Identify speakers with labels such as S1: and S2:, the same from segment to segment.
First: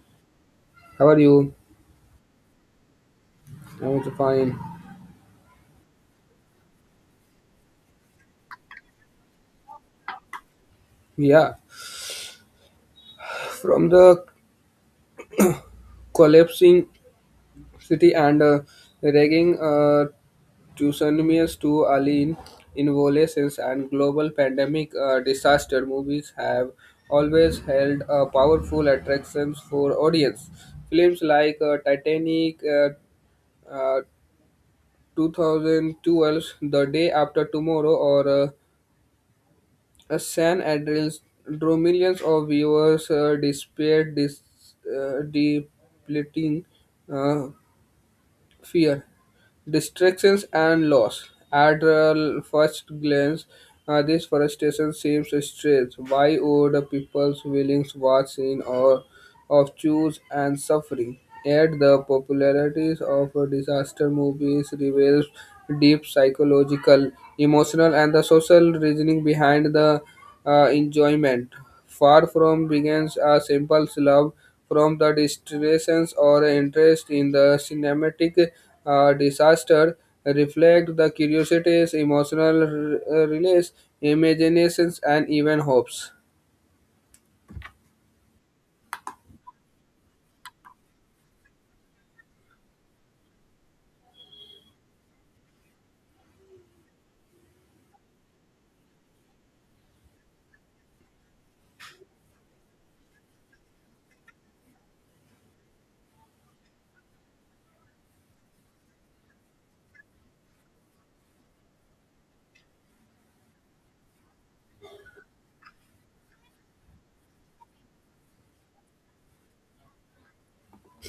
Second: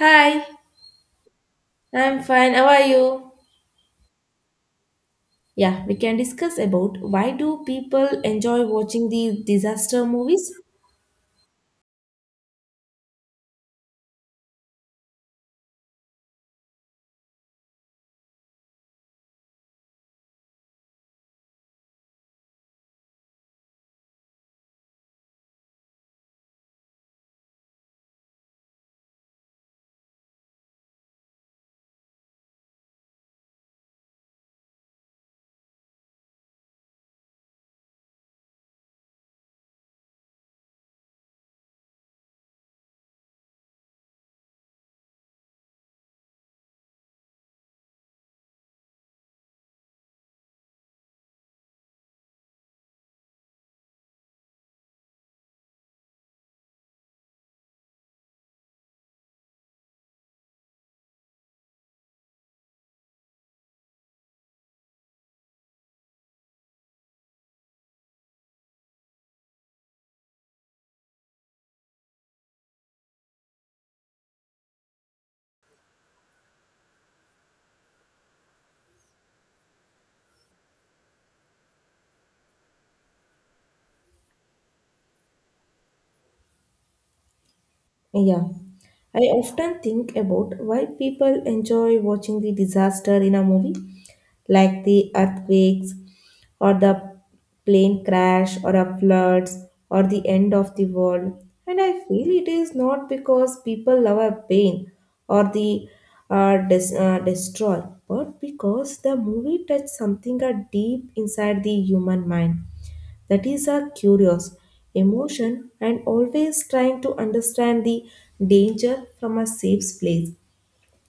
S1: Hi,
S2: How are you?
S1: I'm fine. How are you?
S2: I'm also fine.
S1: Yeah, we can discuss about why do people enjoy watching the disaster movies?
S2: Yeah, from the collapsing city and raging tsunamis to alien involutions and global pandemic disaster, movies have always held powerful attractions for audience. Films like Titanic, uh, 2012, The Day After Tomorrow, or San Andreas drew millions of viewers despite this depleting uh, fear, distractions, and loss. At first glance, this frustration seems strange. Why would a people's willings watch in or of choose and suffering? Yet the popularity of disaster movies reveals deep psychological, emotional, and the social reasoning behind the enjoyment. Far from begins a simple love, from the distractions or interest in the cinematic disaster, reflect the curiosities, emotional release, imaginations, and even hopes.
S1: Yeah. I often think about why people enjoy watching the disaster in a movie, like the earthquakes, or the plane crash or a floods or the end of the world, and I feel it is not because people love a pain or the destroy, but because the movie touched something deep inside the human mind. That is a curious emotion and always trying to understand the danger from a safe place.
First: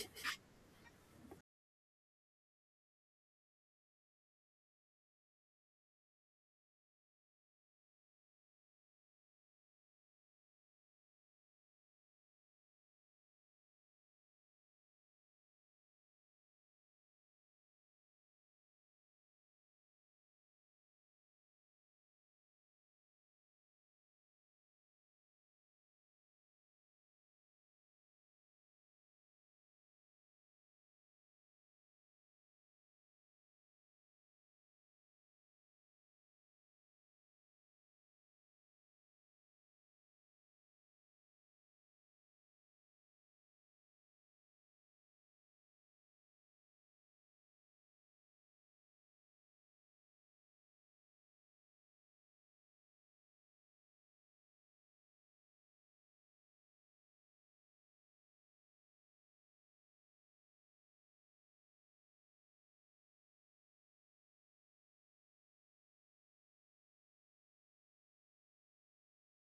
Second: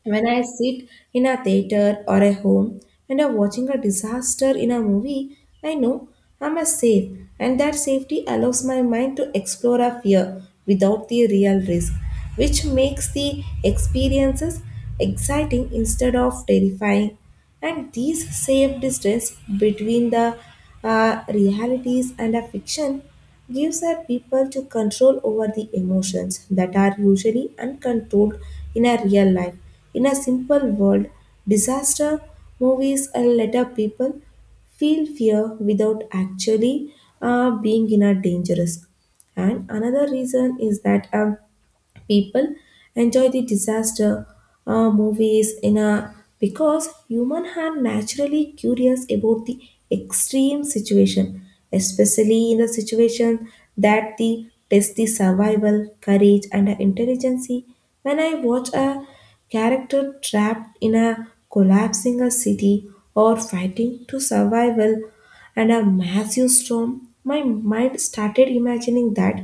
S1: When I sit in a theater or a home and I'm watching a disaster in a movie, I know I'm a safe, and that safety allows my mind to explore a fear without the real risk, which makes the experiences exciting instead of terrifying. And these safe distance between the realities and a fiction gives our people to control over the emotions that are usually uncontrolled in a real life. In a simple world, disaster movies and let our people feel fear without actually being in a dangerous. And another reason is that people enjoy the disaster movies in a because human are naturally curious about the extreme situation, especially in the situation that the test the survival courage and the intelligence. When I watch a character trapped in a collapsing a city or fighting to survival and a massive storm, my mind started imagining that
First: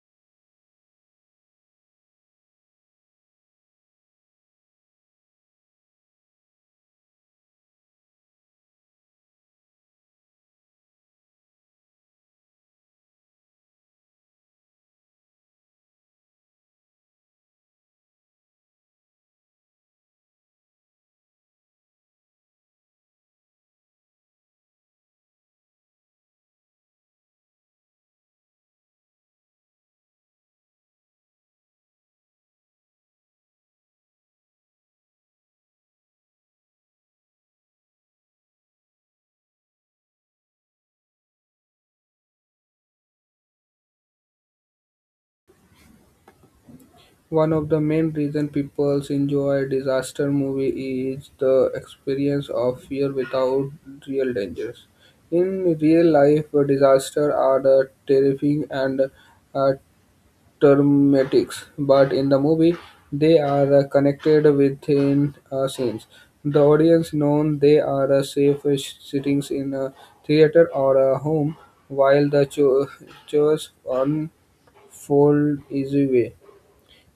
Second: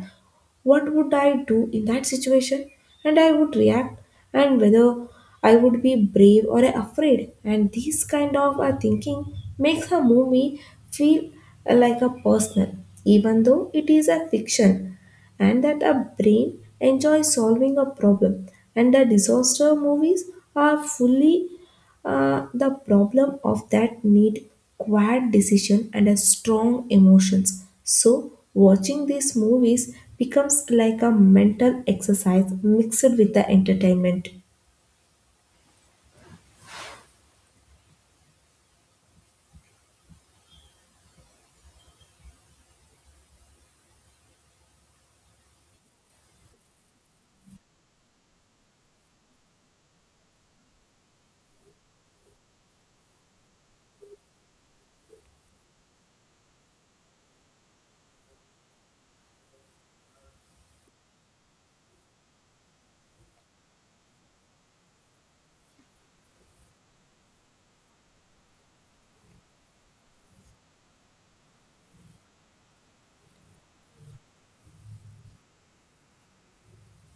S1: what would I do in that situation? And I would react, and whether I would be brave or afraid. And this kind of thinking makes a movie feel like a personal, even though it is a fiction, and that a brain enjoys solving a problem. And the disaster movies are fully the problem of that need quiet decision and a strong emotions. So watching these movies becomes like a mental exercise mixed with the entertainment.
S2: One of the main reasons people enjoy disaster movie is the experience of fear without real dangers. In real life, disasters are the terrifying and uh, termitics, but in the movie they are connected within a scene. The audience knows they are safe sitting in a theater or a home while the chores unfold is way.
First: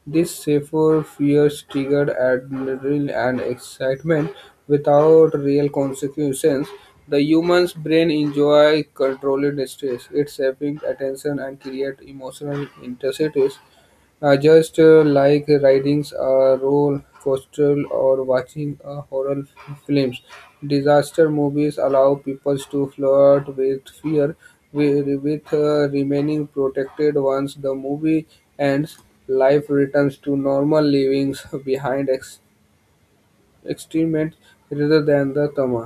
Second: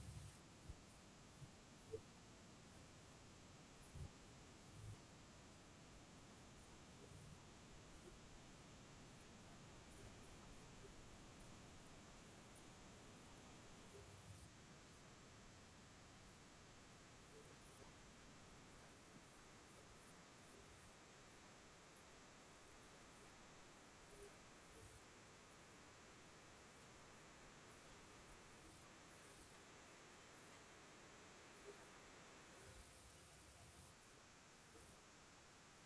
S2: This safer fears triggered adrenaline and excitement without real consequences. The human's brain enjoy controlled stress. It shaping attention and create emotional intensities just like riding a roller coaster or watching a horror films, disaster movies allow people to flirt with fear, with remaining protected once the movie ends. Life returns to normal livings behind extreme rather than the trauma.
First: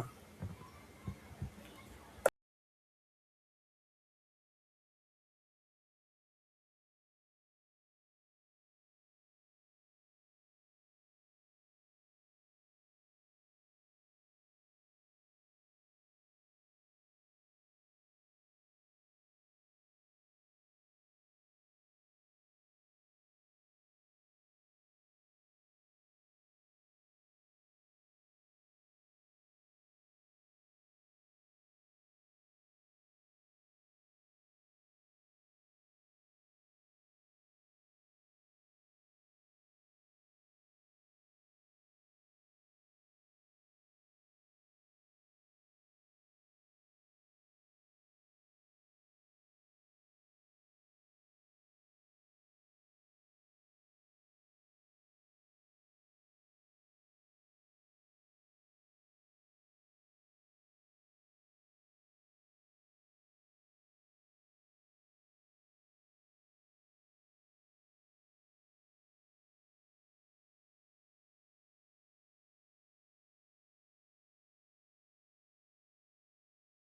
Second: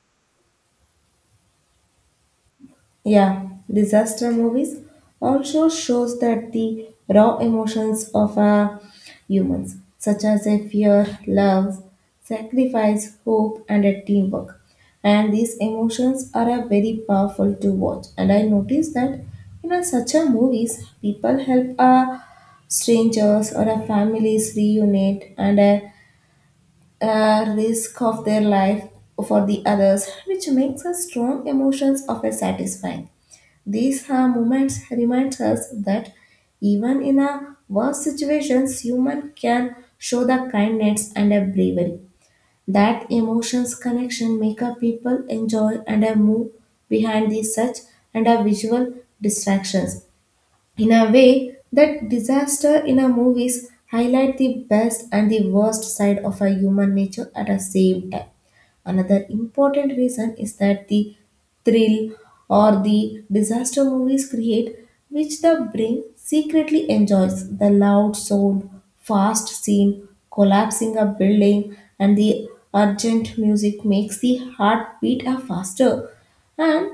S1: Yeah, disaster movies also shows that the raw emotions of our humans, such as a fear, love, sacrifice, hope, and a teamwork. And these emotions are a very powerful to watch. And I noticed that in a such a movies, people help a strangers or a families reunite and a risk of their life for the others, which makes a strong emotions of a satisfying. These moments remind us that even in a worse situations, human can show the kindness and a bravery. That emotions connection make a people enjoy and a move behind the such and a visual distractions in a way that disaster in a movies highlight the best and the worst side of a human nature at the same time. Another important reason is that the thrill or the disaster movies create, which the brain secretly enjoys the loud sound, fast scene, collapsing a building, and the urgent music makes the heart beat a faster, and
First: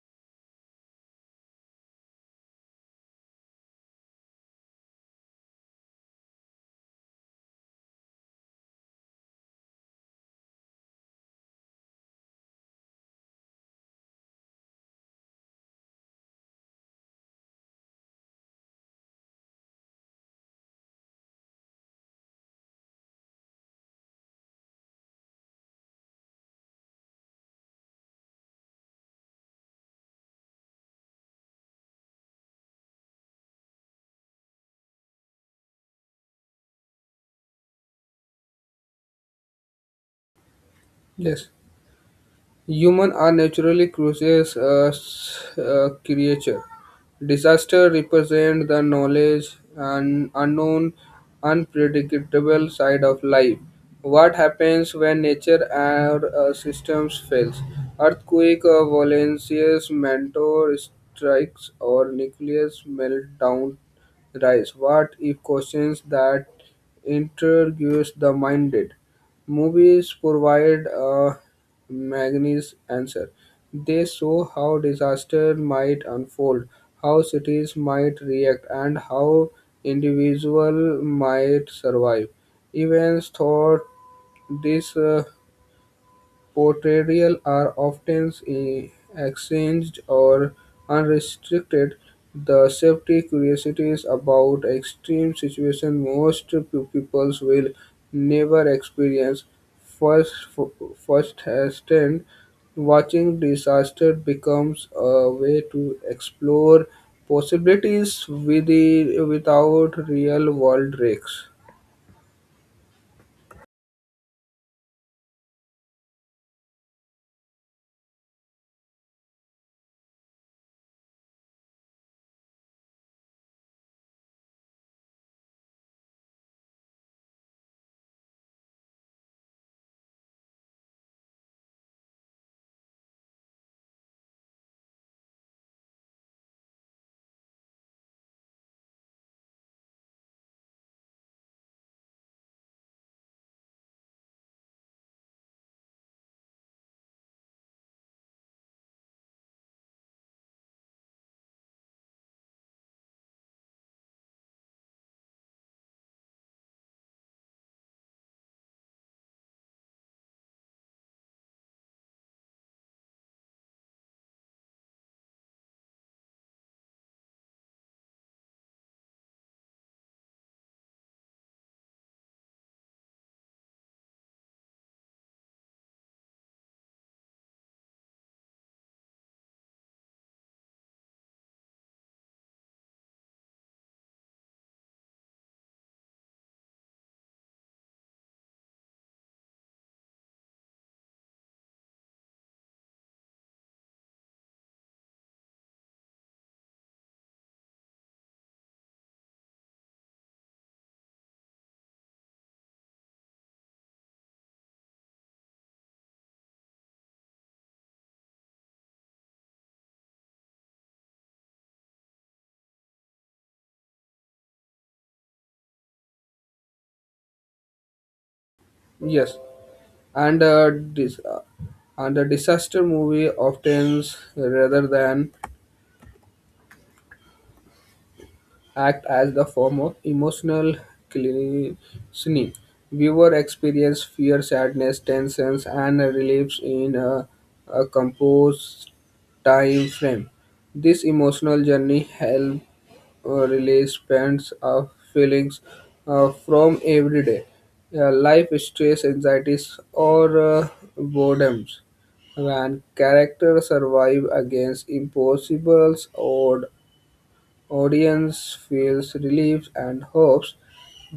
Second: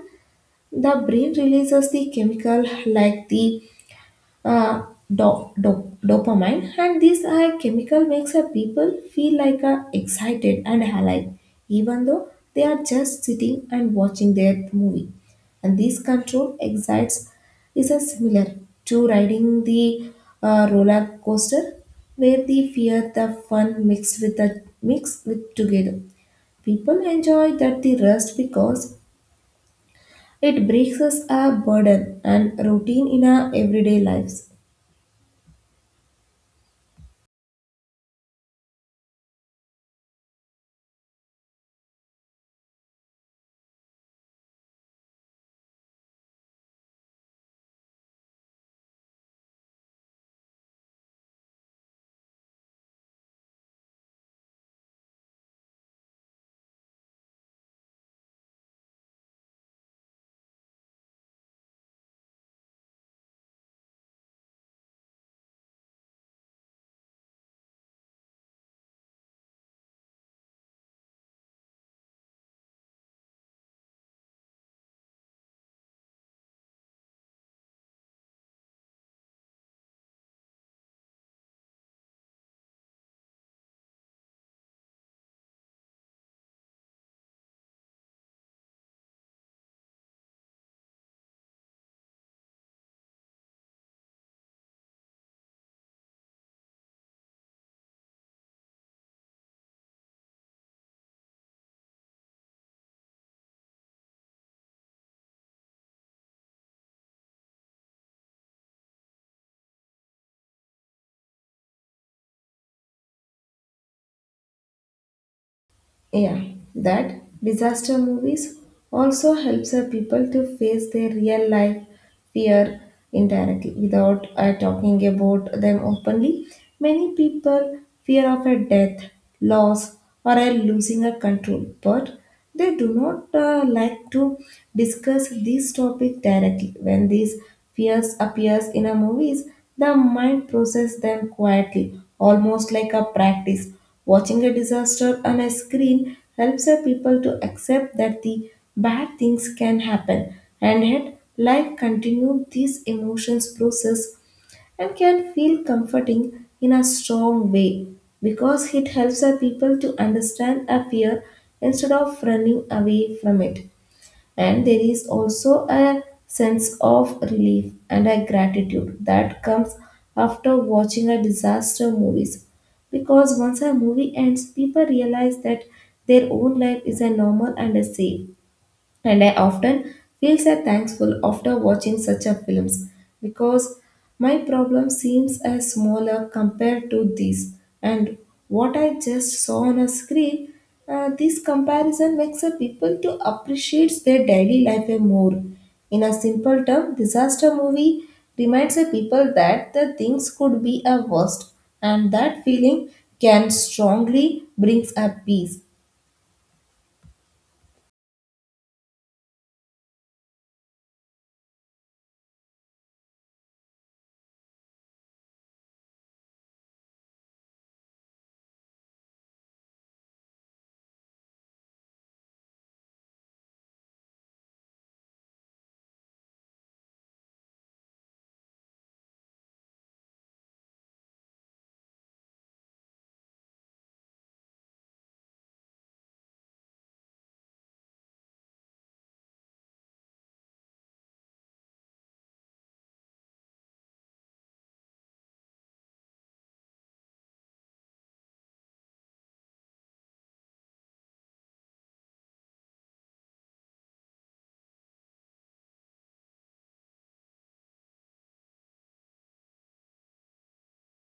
S1: the brain releases the chemical like the uh, dopamine, and these are chemical makes a people feel like excited and alive, even though they are just sitting and watching their movie. And this control excites is a similar to riding the roller coaster, where the fear, the fun mixed with the mixed with together. People enjoy that the rest because it breaks us a burden and routine in our everyday lives.
S2: Yes. Humans are naturally curious creature. Disaster represent the knowledge and unknown, unpredictable side of life. What happens when nature or systems fails? Earthquake, volcanoes, meteor strikes, or nuclear meltdown rise. What if questions that interrogates the minded? Movies provide a Magni's answer. They show how disaster might unfold, how cities might react, and how individuals might survive. Evans thought this portrayals are often exchanged or unrestricted; the safety curiosities about extreme situations most people will never experience First, firsthand. Watching disaster becomes a way to explore possibilities without real-world risks.
S1: Yeah, that disaster movies also helps our people to face their real life fear indirectly without talking about them openly. Many people fear of a death, loss, or a losing a control, but they do not like to discuss this topic directly. When these fears appears in a movies, the mind process them quietly, almost like a practice. Watching a disaster on a screen helps our people to accept that the bad things can happen, and yet life continues. These emotions process and can feel comforting in a strong way, because it helps our people to understand a fear instead of running away from it. And there is also a sense of relief and a gratitude that comes after watching a disaster movies, because once a movie ends, people realize that their own life is a normal and a safe. And I often feel so thankful after watching such a films, because my problem seems as smaller compared to these and what I just saw on a screen. This comparison makes a people to appreciate their daily life a more. In a simple term, disaster movie reminds the people that the things could be a worst, and that feeling can strongly brings a peace.
S2: Yes. and a dis- uh, and a disaster movie often rather than act as the form of emotional cleansing viewer experience fear sadness tensions and reliefs in a composed time frame this emotional journey help. Release pent up feelings from everyday life stress, anxieties, or boredoms. When characters survive against impossibles or. Audience feels relief and hopes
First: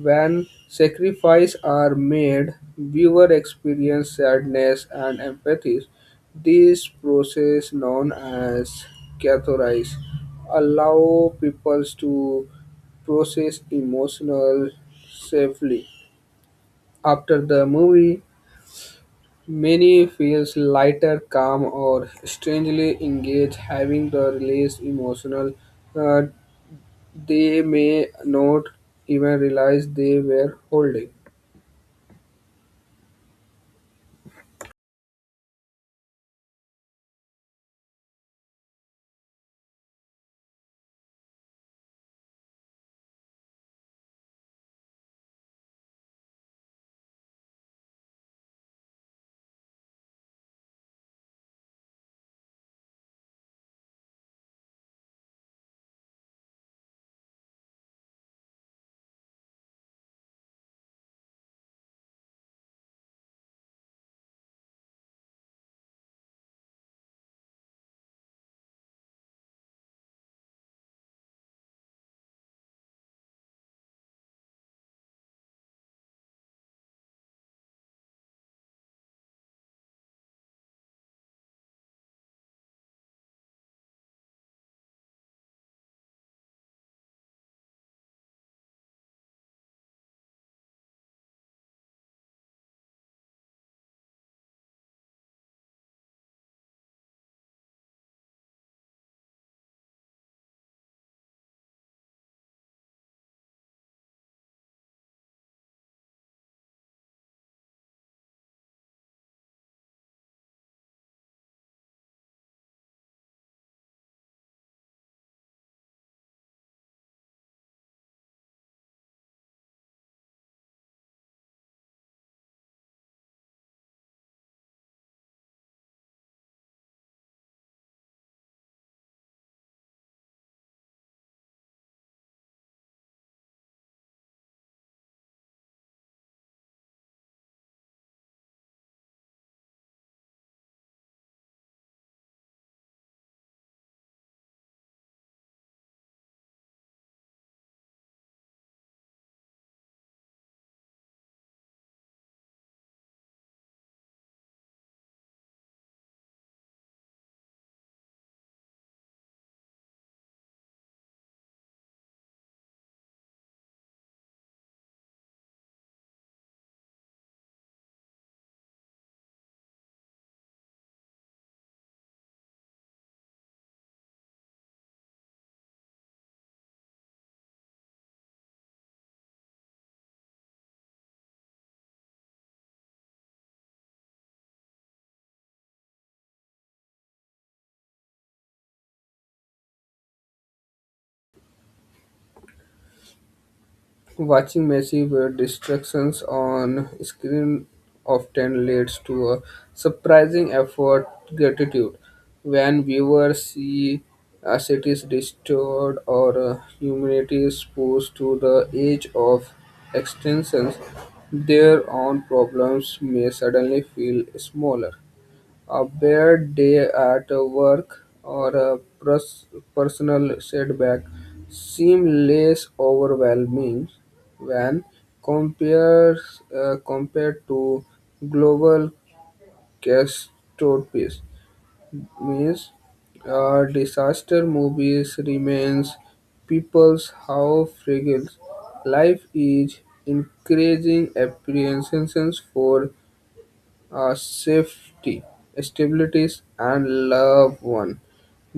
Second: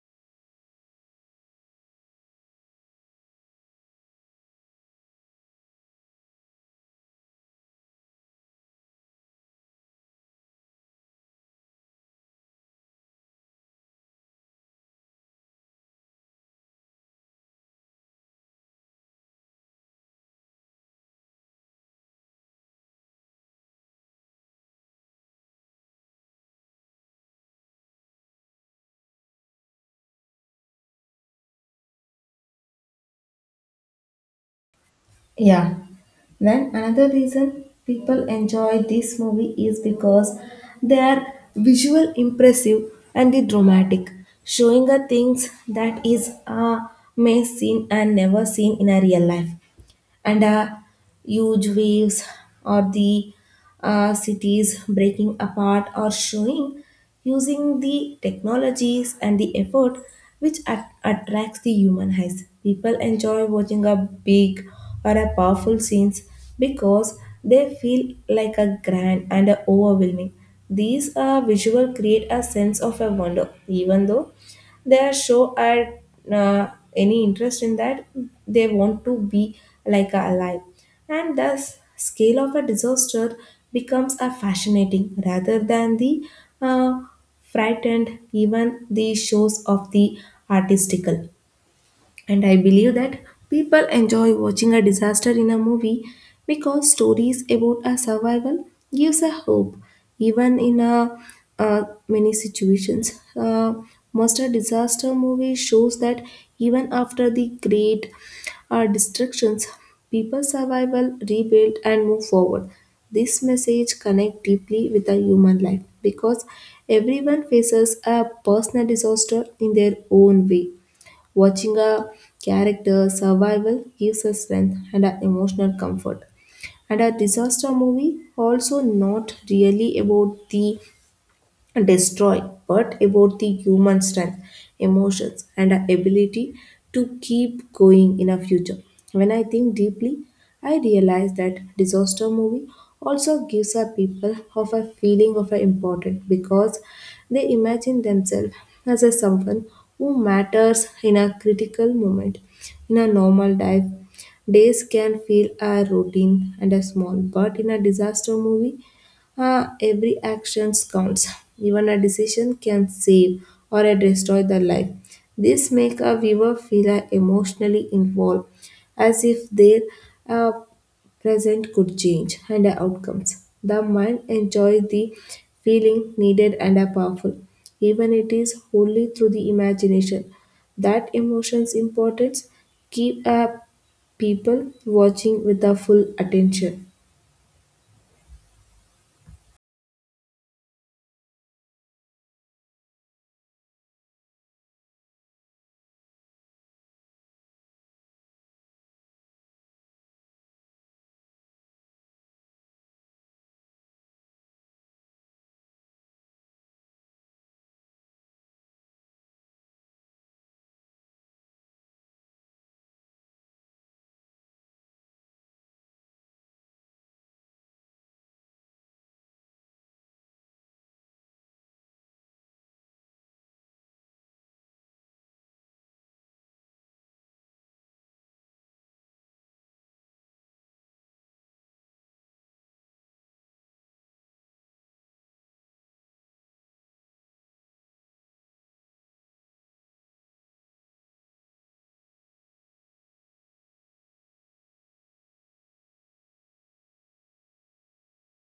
S2: when sacrifices are made. Viewer experience sadness and empathy. This process, known as catharsis, allow people to process emotional safely. After the movie, many feels lighter, calm, or strangely engaged, having the released emotional uh, they may not even realize they were holding.
S1: Yeah. Then another reason people enjoy this movie is because they are visual impressive and the dramatic, showing us things that is a may seen and never seen in a real life, and huge waves or the cities breaking apart or showing using the technologies and the effort, which attracts the human eyes. People enjoy watching a big or a powerful scenes because they feel like a grand and a overwhelming. These visual create a sense of a wonder, even though they show at any interest in that they want to be like alive, and thus scale of a disaster becomes a fascinating rather than the uh, frightened even the shows of the artistical. And I believe that people enjoy watching a disaster in a movie because stories about a survival gives a hope, even in a, many situations. Most a disaster movie shows that even after the great destructions, people survival, rebuild, and move forward. This message connect deeply with a human life because everyone faces a personal disaster in their own way. Watching a character survival gives us strength and a emotional comfort. And a disaster movie also not really about the destroy, but about the human strength, emotions, and our ability to keep going in our future. When I think deeply, I realize that disaster movie also gives our people of a feeling of importance because they imagine themselves as a someone who matters in a critical moment. In a normal life, days can feel a routine and a small, but in a disaster movie, ah, every action counts. Even a decision can save or destroy the life. This make a viewer feel emotionally involved, as if their uh, present could change and the outcomes. The mind enjoys the feeling needed and powerful, even it is wholly through the imagination. That emotion's importance keep people watching with a full attention.
S2: Watching massive distractions on screen often leads to a surprising effort gratitude. When viewers see a city's restored or humanity is pushed to the edge of extinction, their own problems may suddenly feel smaller. A bad day at work or a personal setback seem less overwhelming when compared, compared to global catastrophes. Means disaster movies remains people's how fragile life is, increasing apprehensions for safety, stabilities, and loved one.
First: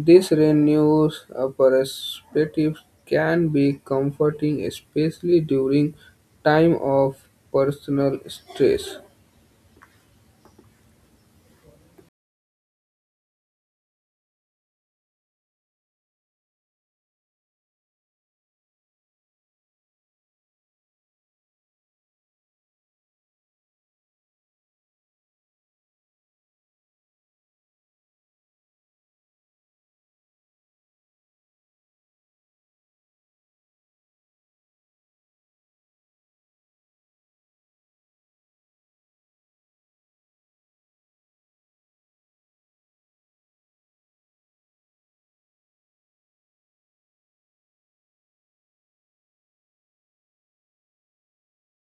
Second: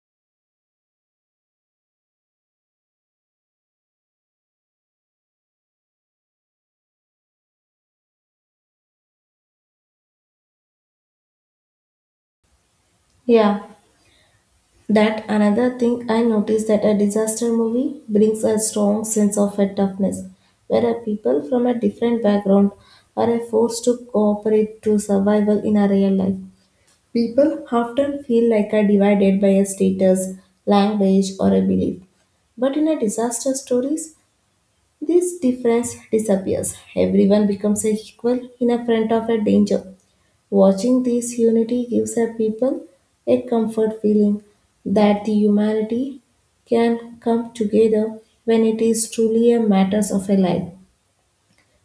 S2: This renews a perspective can be comforting, especially during time of personal stress.
S1: Yeah. That another thing I noticed that a disaster movie brings a strong sense of a toughness, where a people from a different background are forced to cooperate to survival in a real life. People often feel like are divided by a status, language, or a belief. But in a disaster stories, this difference disappears. Everyone becomes a equal in a front of a danger. Watching this unity gives our people a comfort feeling that the humanity can come together when it is truly a matter of a life.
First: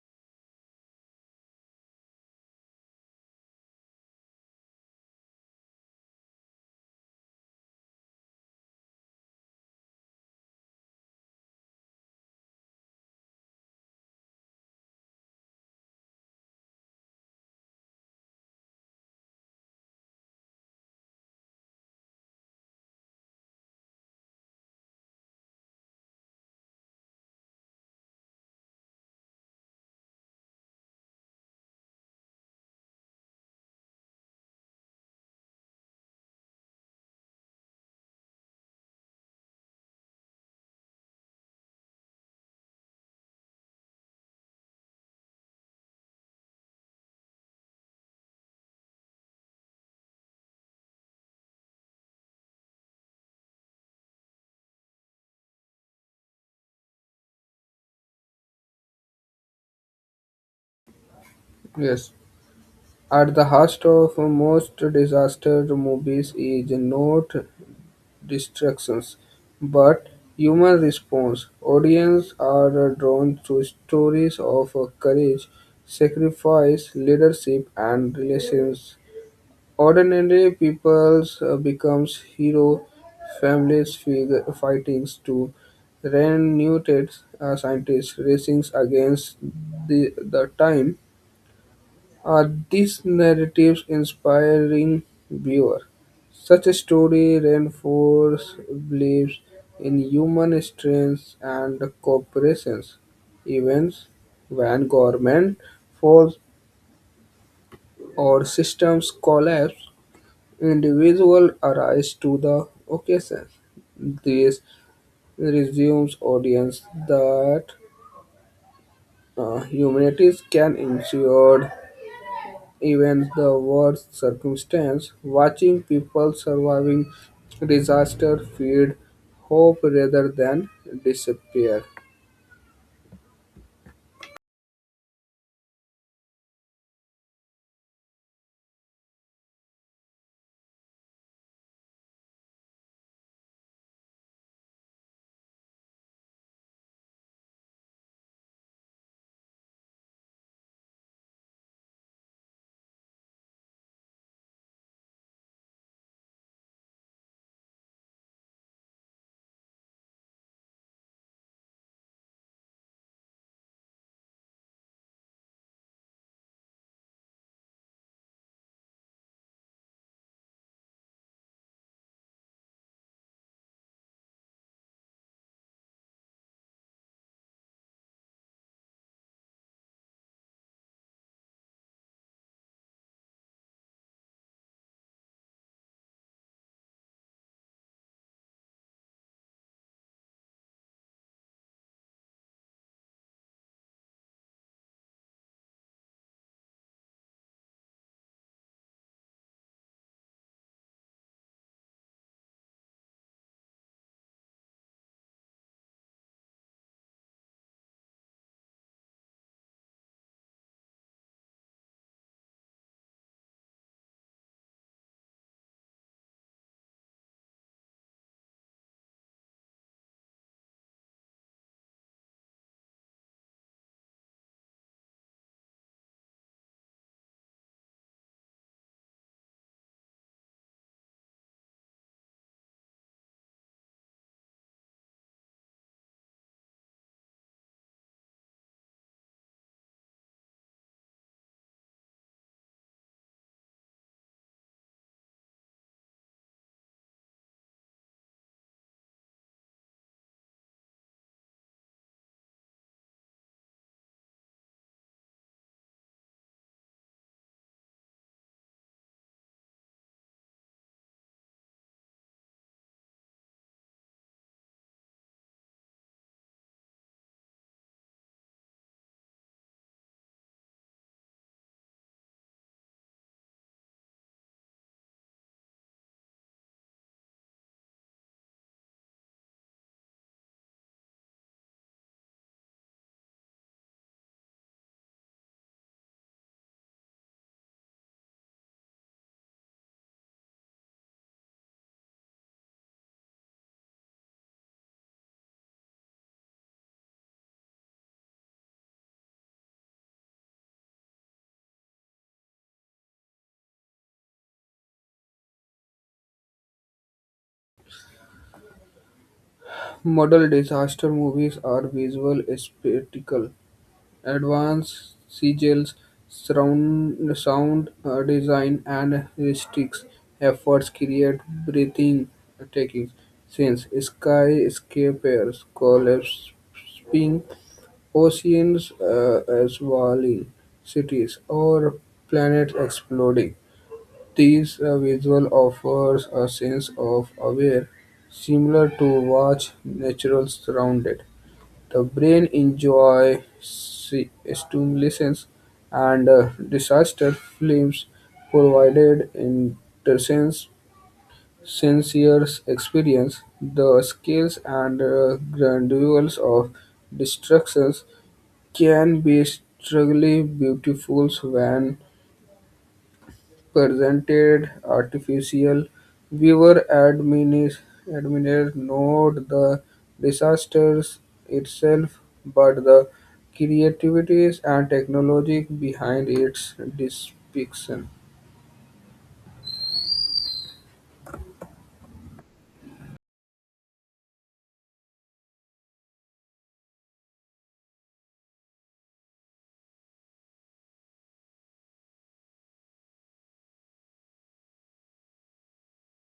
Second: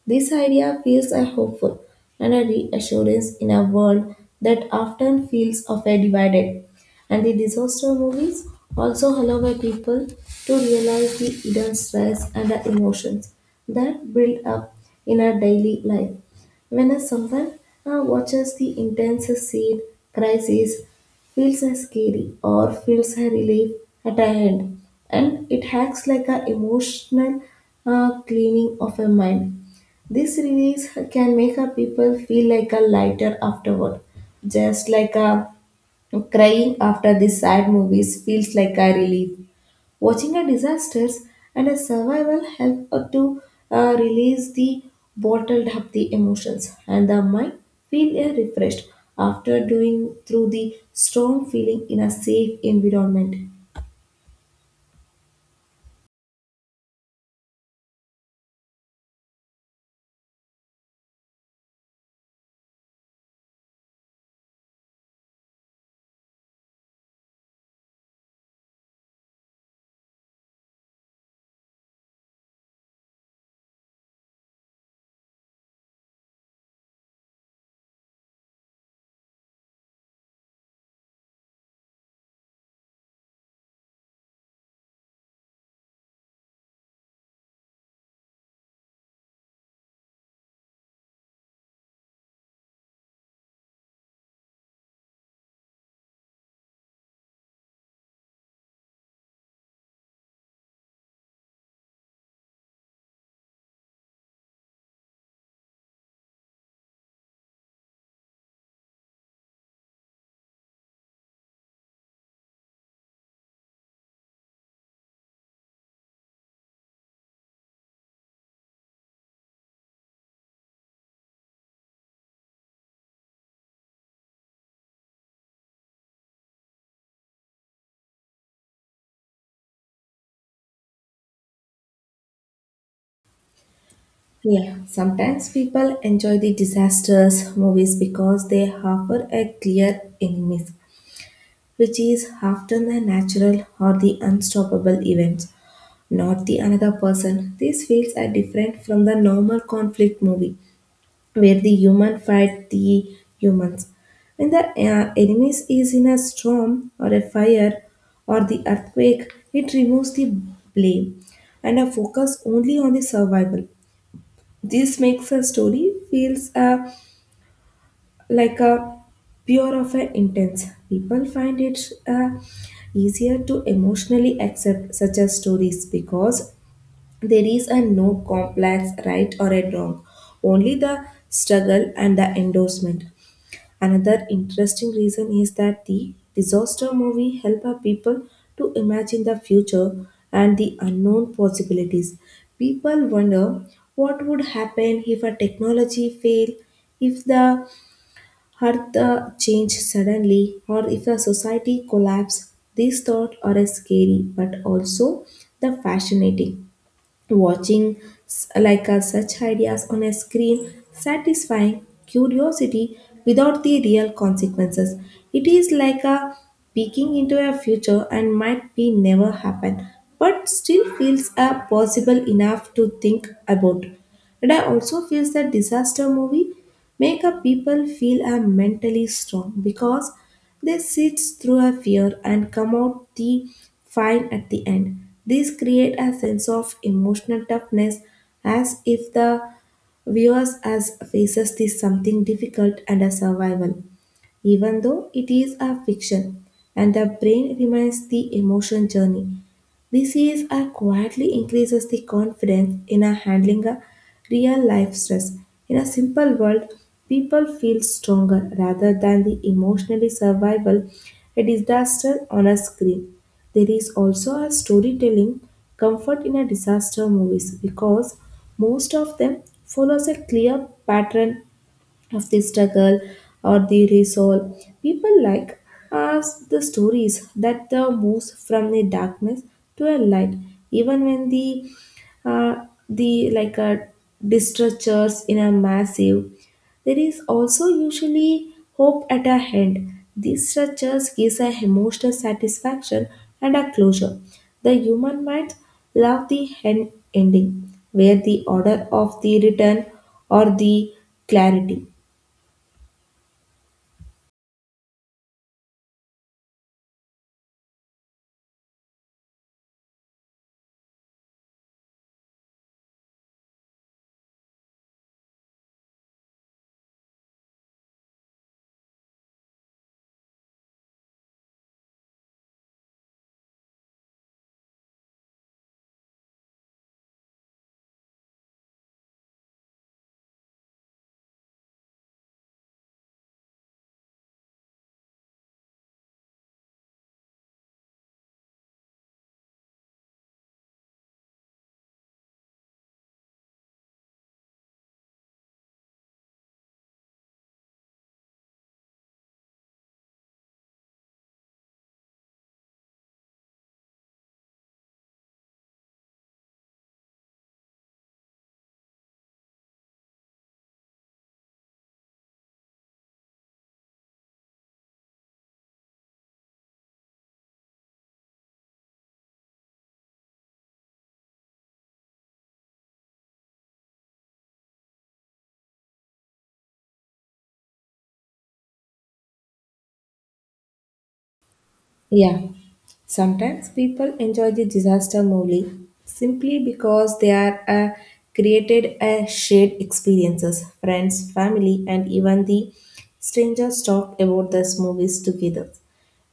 S1: This idea feels a hopeful and a reassurance in a world that often feels of a divided. And the disaster movies also allow a people to realize the hidden stress and the emotions that build up in our daily life. When a someone watches the intense scene, crisis, feels a scary or feels a relief at a end, and it acts like a emotional cleaning of a mind. This release can make a people feel like a lighter afterward, just like a crying after the sad movies feels like a relief. Watching a disasters and a survival help to release the bottled up the emotions, and the mind feel refreshed after doing through the strong feeling in a safe environment.
S2: Yes, at the heart of most disaster movies is not distractions, but human response. Audiences are drawn to stories of courage, sacrifice, leadership, and relations. Ordinary people becomes hero, families figure, fightings to renewed scientists racing against the time are these narratives inspiring viewer? Such a story reinforces beliefs in human strength and cooperation, events when government falls or systems collapse, individual arise to the occasion. This resumes audience that humanities can endure even the worst circumstance, watching people surviving disaster feed hope rather than despair.
S1: Yeah, sometimes people enjoy the disasters movies because they harbor a clear enemies, which is often the natural or the unstoppable events, not the another person. These fields are different from the normal conflict movie, where the human fight the humans. When the enemies is in a storm or a fire or the earthquake, it removes the blame and a focus only on the survival. This makes a story feels like a pure of an intense. People find it uh, easier to emotionally accept such as stories because there is a no complex right or a wrong, only the struggle and the endorsement. Another interesting reason is that the disaster movie help our people to imagine the future and the unknown possibilities. People wonder what would happen if a technology fail, if the had the change suddenly, or if a society collapse. These thoughts are scary but also the fascinating. Watching such ideas on a screen satisfying curiosity without the real consequences. It is like a peeking into a future and might be never happen but still feels possible enough to think about. And I also feel that disaster movie make up people feel I'm mentally strong because they sit through a fear and come out the fine at the end. This create a sense of emotional toughness, as if the viewers as faces this something difficult and a survival, even though it is a fiction and the brain remains the emotion journey. Disease are quietly increases the confidence in a handling a real life stress. In a simple world, people feel stronger rather than the emotionally survival a disaster on a screen. There is also a storytelling comfort in a disaster movies because most of them follows a clear pattern of the struggle or the resolve. People like us the stories that the moves from the darkness to a light, even when uh, the like a distractors in a massive. There is also usually hope at a hand. These structures gives a emotional satisfaction and a closure. The human mind love the hand ending, where the order of the return or the clarity.
S2: Model disaster movies are visual spectacle advanced seagulls surround, sound design and heuristics efforts create breathing techniques since skyscrapers collapsing oceans swallowing cities or planets exploding these visual offers a sense of aware, similar to watch natural surrounded. The brain enjoy stimulation and disaster films provided intense sensuous experience. The scales and graduals of destructions can be struggling beautiful when presented artificial viewer admirers not the disasters itself but the creativities and technology behind its depiction.
S1: Yeah. Sometimes people enjoy the disaster movie simply because they are created a shared experiences. Friends, family, and even the strangers talk about these movies together.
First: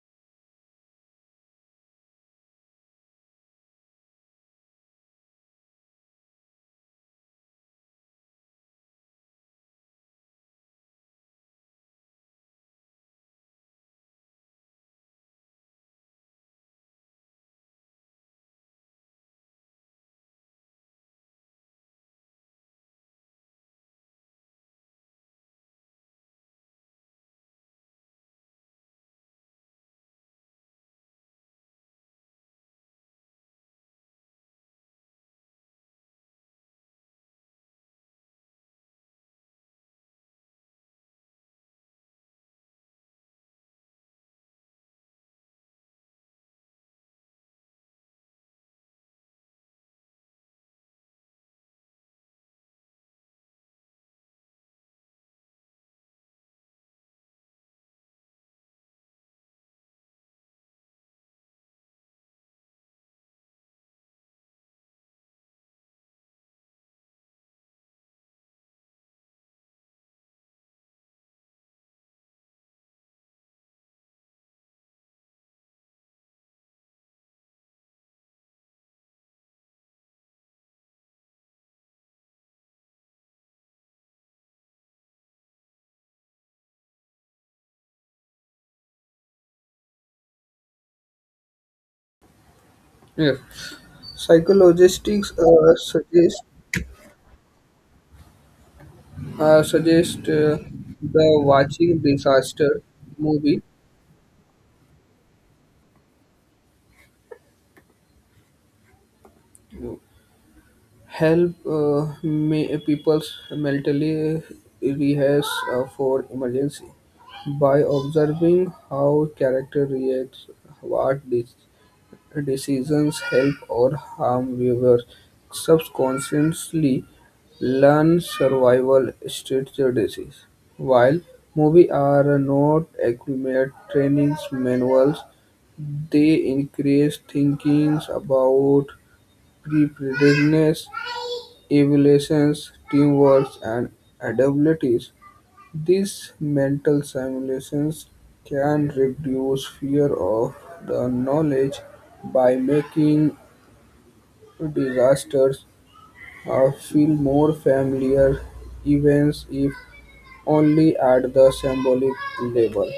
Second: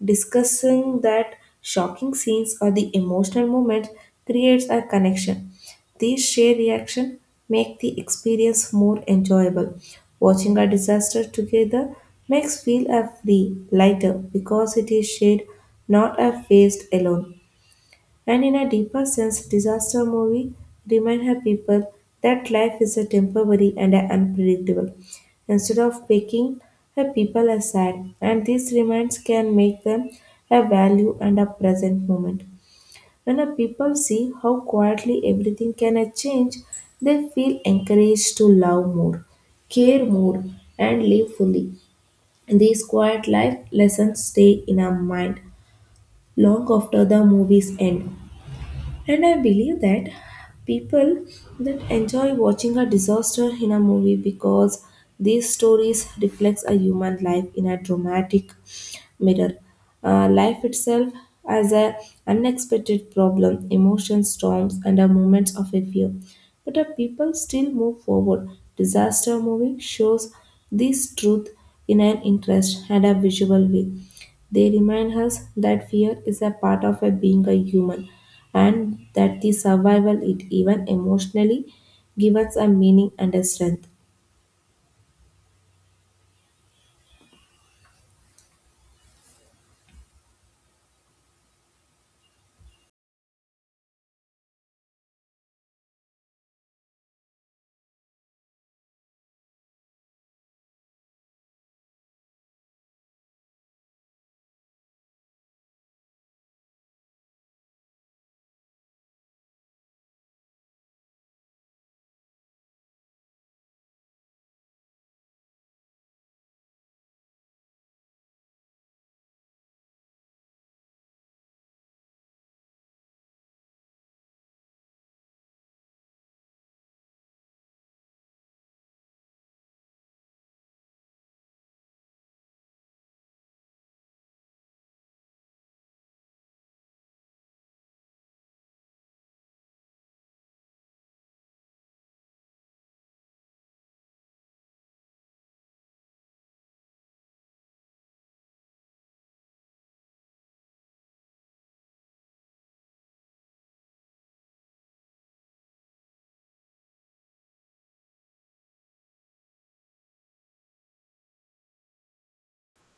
S1: Discussing that shocking scenes or the emotional moments creates a connection. These shared reactions make the experience more enjoyable. Watching a disaster together makes feel a free, lighter because it is shared, not a faced alone. And in a deeper sense, disaster movie remind her people that life is a temporary and a unpredictable. Instead of picking her people aside, and these reminds can make them a value and a present moment. When a people see how quietly everything can a change, they feel encouraged to love more, care more, and live fully. These quiet life lessons stay in our mind long after the movies end. And I believe that people that enjoy watching a disaster in a movie because these stories reflects a human life in a dramatic mirror. Life itself as a unexpected problem, emotions, storms, and a moments of a fear. But a people still move forward. Disaster movie shows this truth in an interest and a visual way. They remind us that fear is a part of a being a human and that the survival it even emotionally gives us a meaning and a strength.
S2: Yes. Psychologists suggest the watching disaster movie help people's mentally rehearse for emergency by observing how character reacts, what decisions help or harm viewers subconsciously learn survival strategies. While movies are not accurate training manuals, they increase thinkings about preparedness evaluations, teamwork, and adaptabilities. These mental simulations can reduce fear of the knowledge by making disasters feel more familiar events if only at the symbolic level.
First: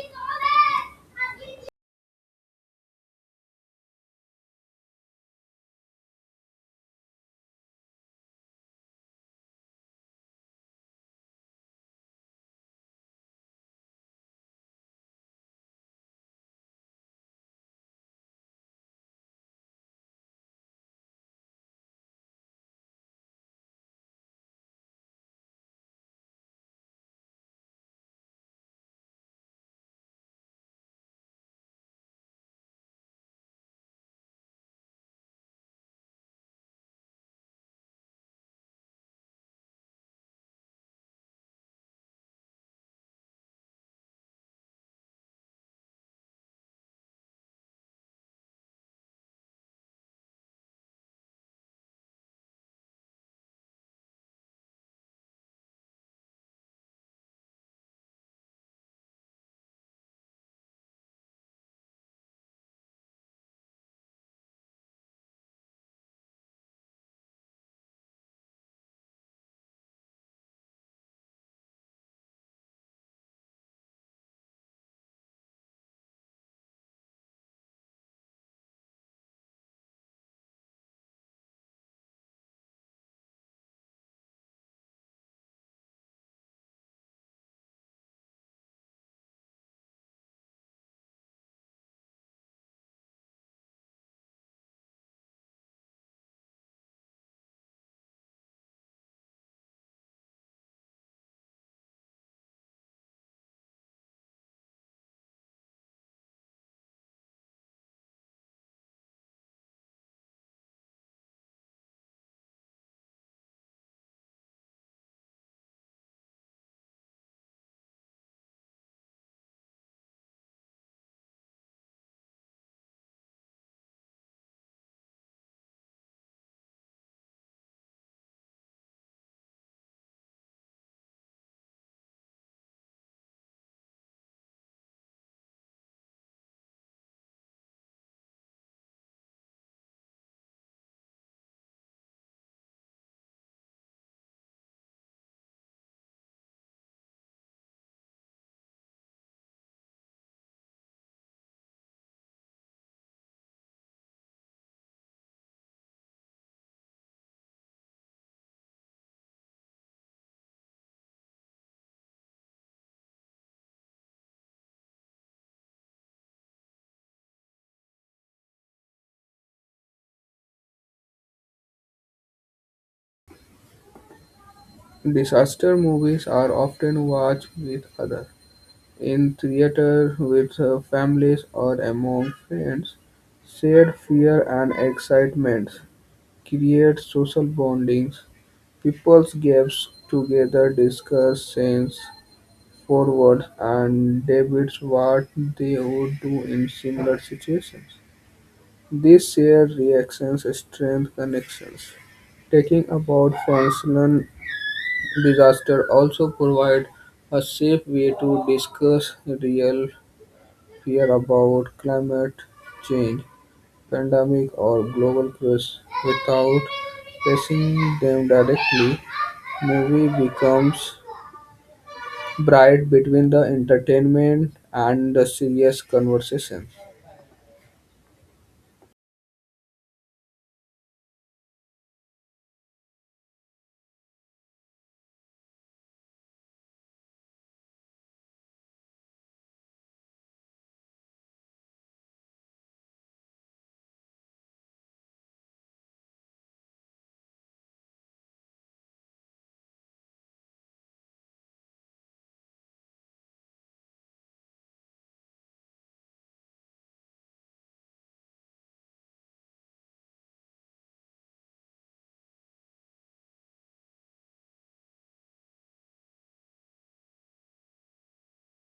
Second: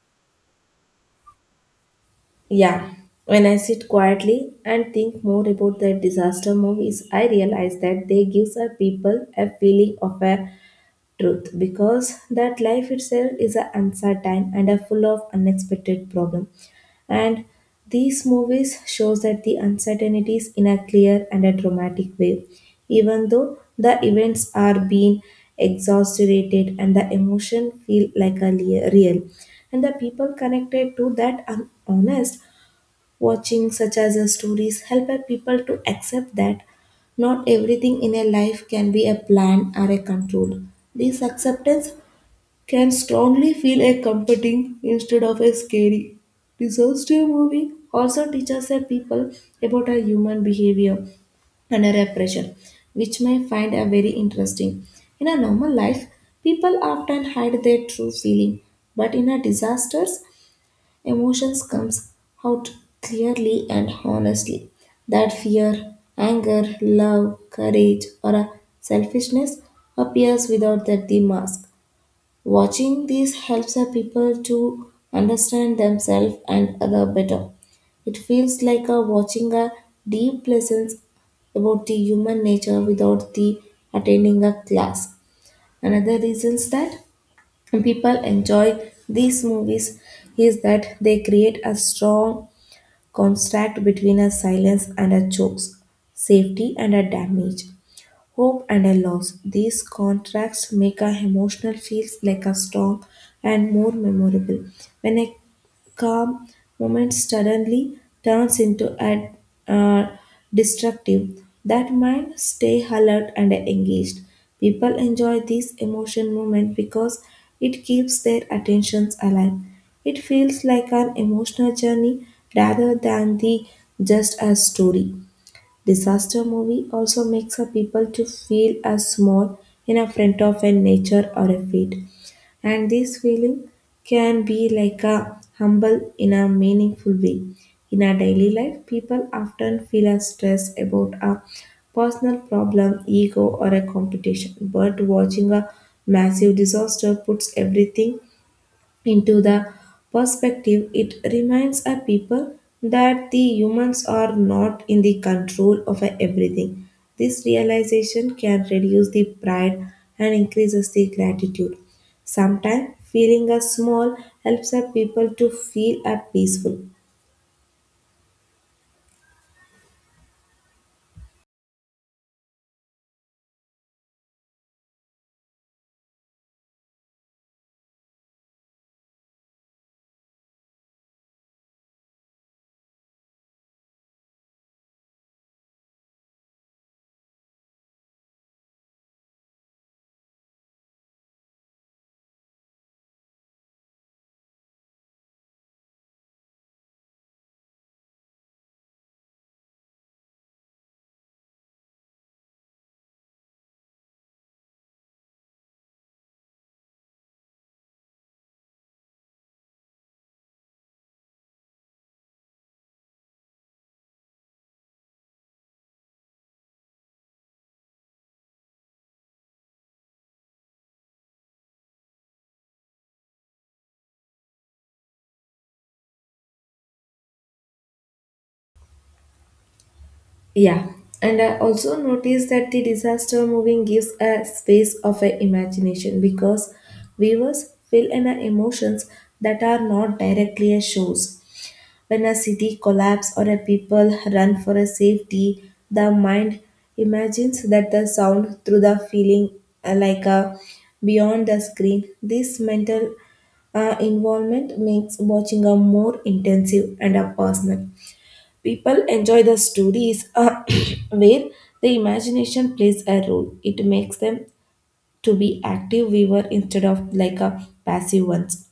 S1: Yeah, when I sit quietly and think more about the disaster movies, I realize that they gives our people a feeling of a truth because that life itself is a uncertain and a full of unexpected problem, and these movies shows that the uncertainties in a clear and a dramatic way, even though the events are being exaggerated and the emotion feel like a real and the people connected to that are honest. Watching such as a stories help a people to accept that not everything in a life can be a plan or a control. This acceptance can strongly feel a comforting instead of a scary. Disaster movie also teaches a people about a human behavior under a pressure, which may find a very interesting. In a normal life, people often hide their true feeling, but in a disasters, emotions comes out clearly and honestly. That fear, anger, love, courage, or a selfishness appears without that the mask. Watching these helps our people to understand themselves and other better. It feels like a watching a deep lessons about the human nature without the attending a class. Another reason is that and people enjoy these movies is that they create a strong contrast between a silence and a chokes, safety and a damage. Hope and a loss. These contrasts make a emotional feels like a storm and more memorable. When a calm moment suddenly turns into a uh, destructive, that mind stay alert and engaged. People enjoy this emotion moment because it keeps their attentions alive. It feels like an emotional journey rather than the just a story. Disaster movie also makes a people to feel as small in a front of a nature or a fate. And this feeling can be like a humble in a meaningful way. In our daily life, people often feel a stress about a personal problem, ego, or a competition. But watching a massive disaster puts everything into the perspective. It reminds a people that the humans are not in the control of everything. This realization can reduce the pride and increases the gratitude. Sometimes feeling a small helps a people to feel a peaceful.
S2: Disaster movies are often watched with others in theater, with families or among friends, shared fear and excitement create social bondings. People gaps together, discuss sense forward, and debates what they would do in similar situations. These shared reactions strengthen connections. Taking about functional disaster also provide a safe way to discuss real fear about climate change, pandemic, or global crisis without facing them directly, movie becomes bright between the entertainment and the serious conversation.
S1: Yeah, and I also noticed that the disaster moving gives a space of a imagination because viewers feel in our emotions that are not directly a shows. When a city collapses or a people run for a safety, the mind imagines that the sound through the feeling like a beyond the screen. This mental involvement makes watching a more intensive and a personal. People enjoy the stories where the imagination plays a role. It makes them to be active viewer instead of like a passive ones.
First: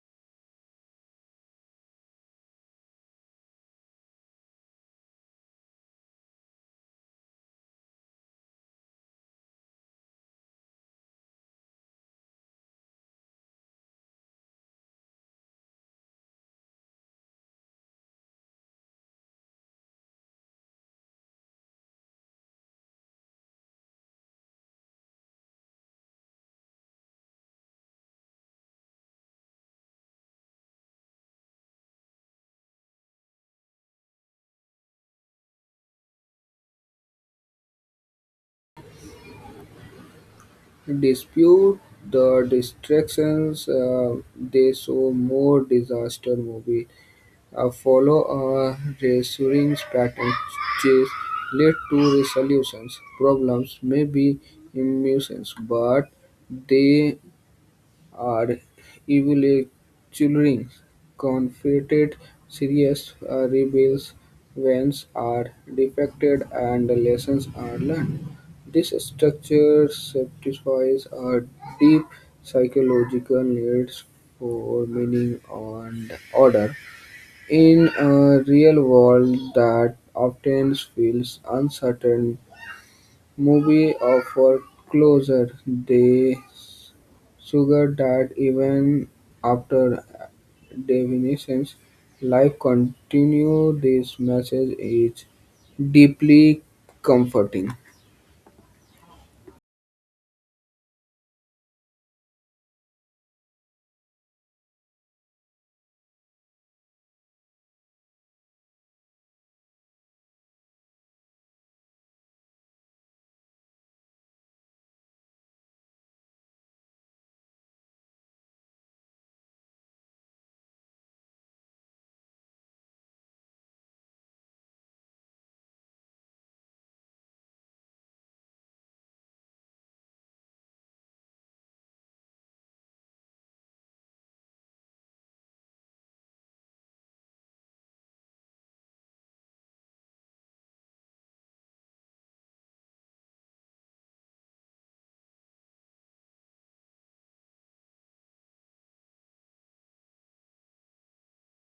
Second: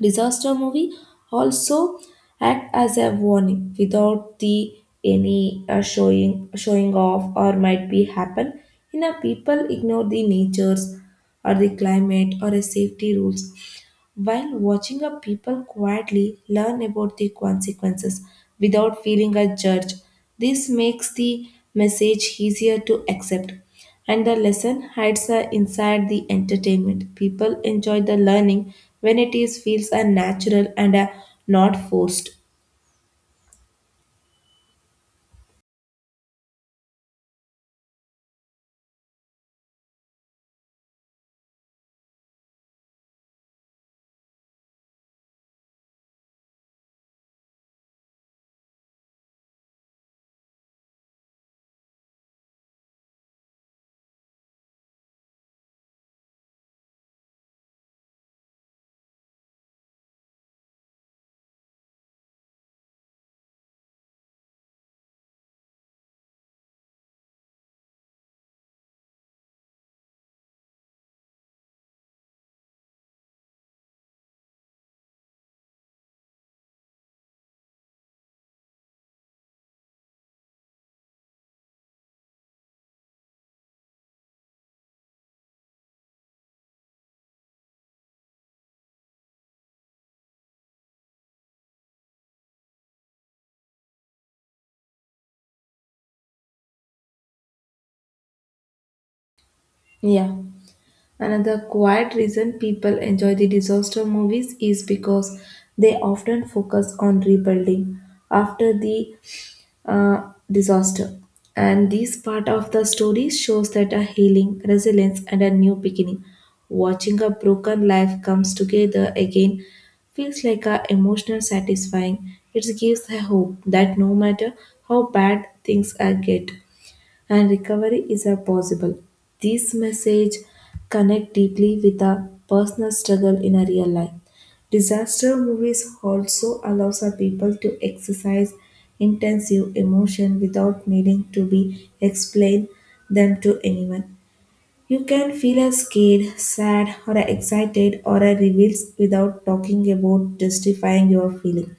S1: Disaster movie also act as a warning without the any showing off or might be happen in a people ignore the natures or the climate or a safety rules. While watching, a people quietly learn about the consequences without feeling a judge. This makes the message easier to accept. And the lesson hides inside the entertainment. People enjoy the learning when it is feels are natural and not forced.
S2: Dispute the distractions, they show more disaster movie follow a recurring pattern, which leads to resolutions. Problems may be immense, but they are evolutionary. Confronted serious rebels events are defected and lessons are learned. This structure satisfies a deep psychological needs for meaning and order. In a real world that often feels uncertain, movies offer closure. They suggest that even after definitions, life continues. This message is deeply comforting.
S1: Yeah. Another quiet reason people enjoy the disaster movies is because they often focus on rebuilding after the disaster. And this part of the story shows that a healing, resilience, and a new beginning. Watching a broken life comes together again feels like a emotional satisfying. It gives a hope that no matter how bad things are get, and recovery is a possible. This message connect deeply with a personal struggle in a real life. Disaster movies also allows our people to exercise intensive emotion without needing to be explained them to anyone. You can feel a scared, sad, or a excited or a reveals without talking about justifying your feeling.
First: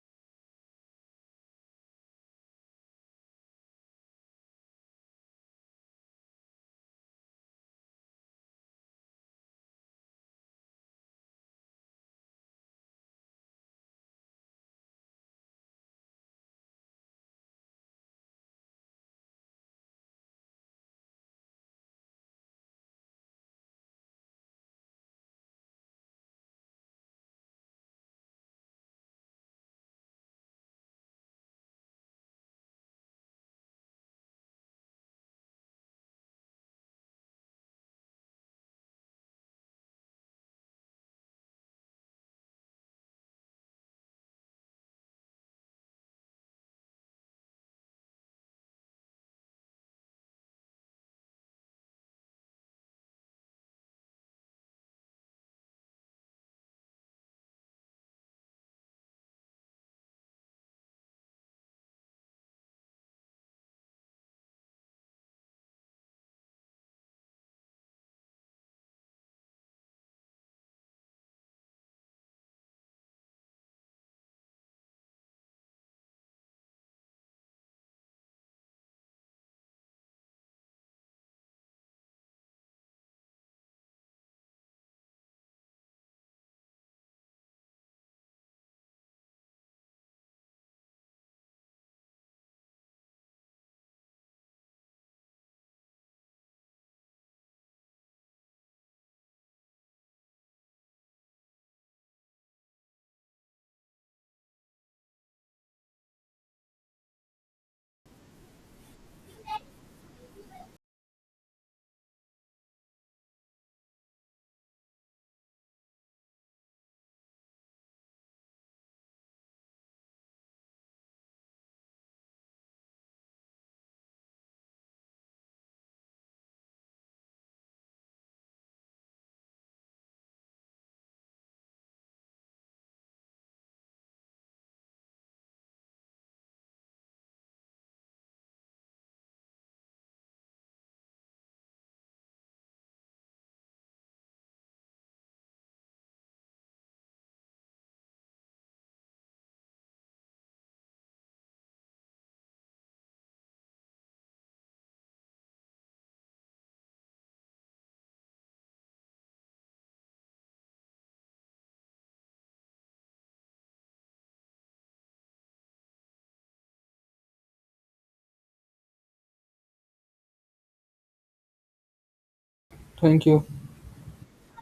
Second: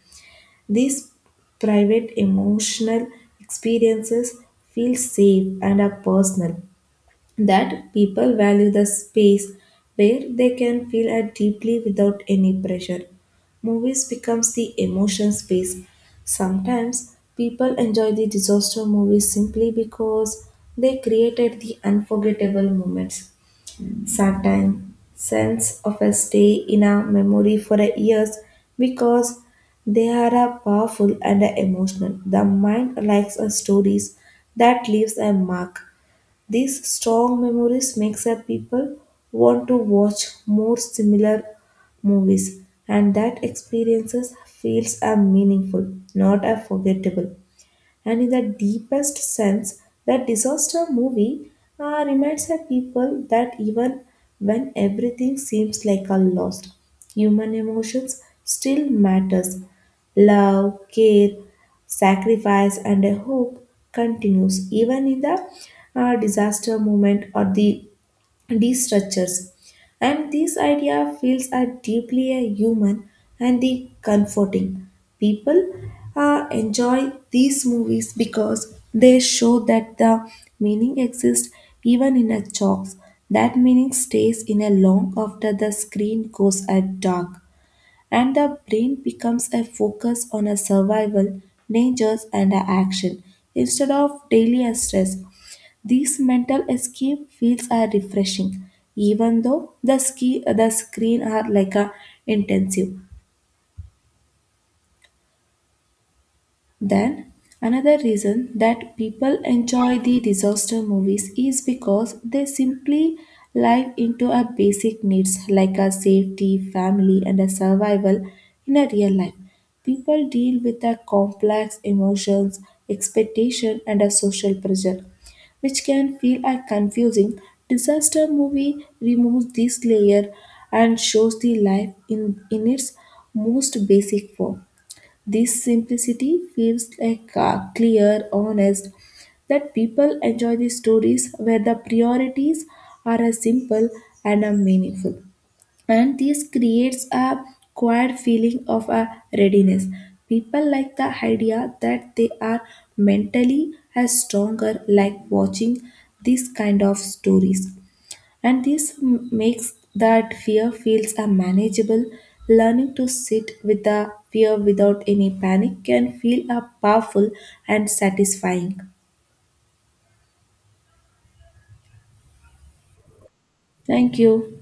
S1: These private emotional experiences feel safe and are personal, that people value the space where they can feel at deeply without any pressure. Movies becomes the emotion space. Sometimes people enjoy the disaster movies simply because they created the unforgettable moments. Sometimes scents of a stay in our memory for a years because they are a powerful and a emotional. The mind likes a stories that leaves a mark. These strong memories makes a people want to watch more similar movies and that experiences feels a meaningful, not a forgettable. And in the deepest sense, that disaster movie reminds the people that even when everything seems like a lost, human emotions still matters. Love, care, sacrifice, and a hope continues even in the disaster moment or the these structures. And this idea feels are deeply a human and the comforting. People enjoy these movies because they show that the meaning exists even in a chalks. That meaning stays in a long after the screen goes at dark and the brain becomes a focus on a survival, dangers, and a action instead of daily stress. These mental escape fields are refreshing, even though the ski the screen are like a intensive. Then, another reason that people enjoy the disaster movies is because they simply live into our basic needs like our safety, family, and a survival in a real life. People deal with our complex emotions, expectation, and a social pressure, which can feel are confusing. Disaster movie removes this layer and shows the life in its most basic form. This simplicity feels like clear, honest, that people enjoy the stories where the priorities are as simple and are meaningful. And this creates a quiet feeling of a readiness. People like the idea that they are mentally as stronger like watching these kind of stories. And this makes that fear feels a manageable. Learning to sit with the fear without any panic can feel a powerful and satisfying.
S2: Thank you.
S1: Thank you.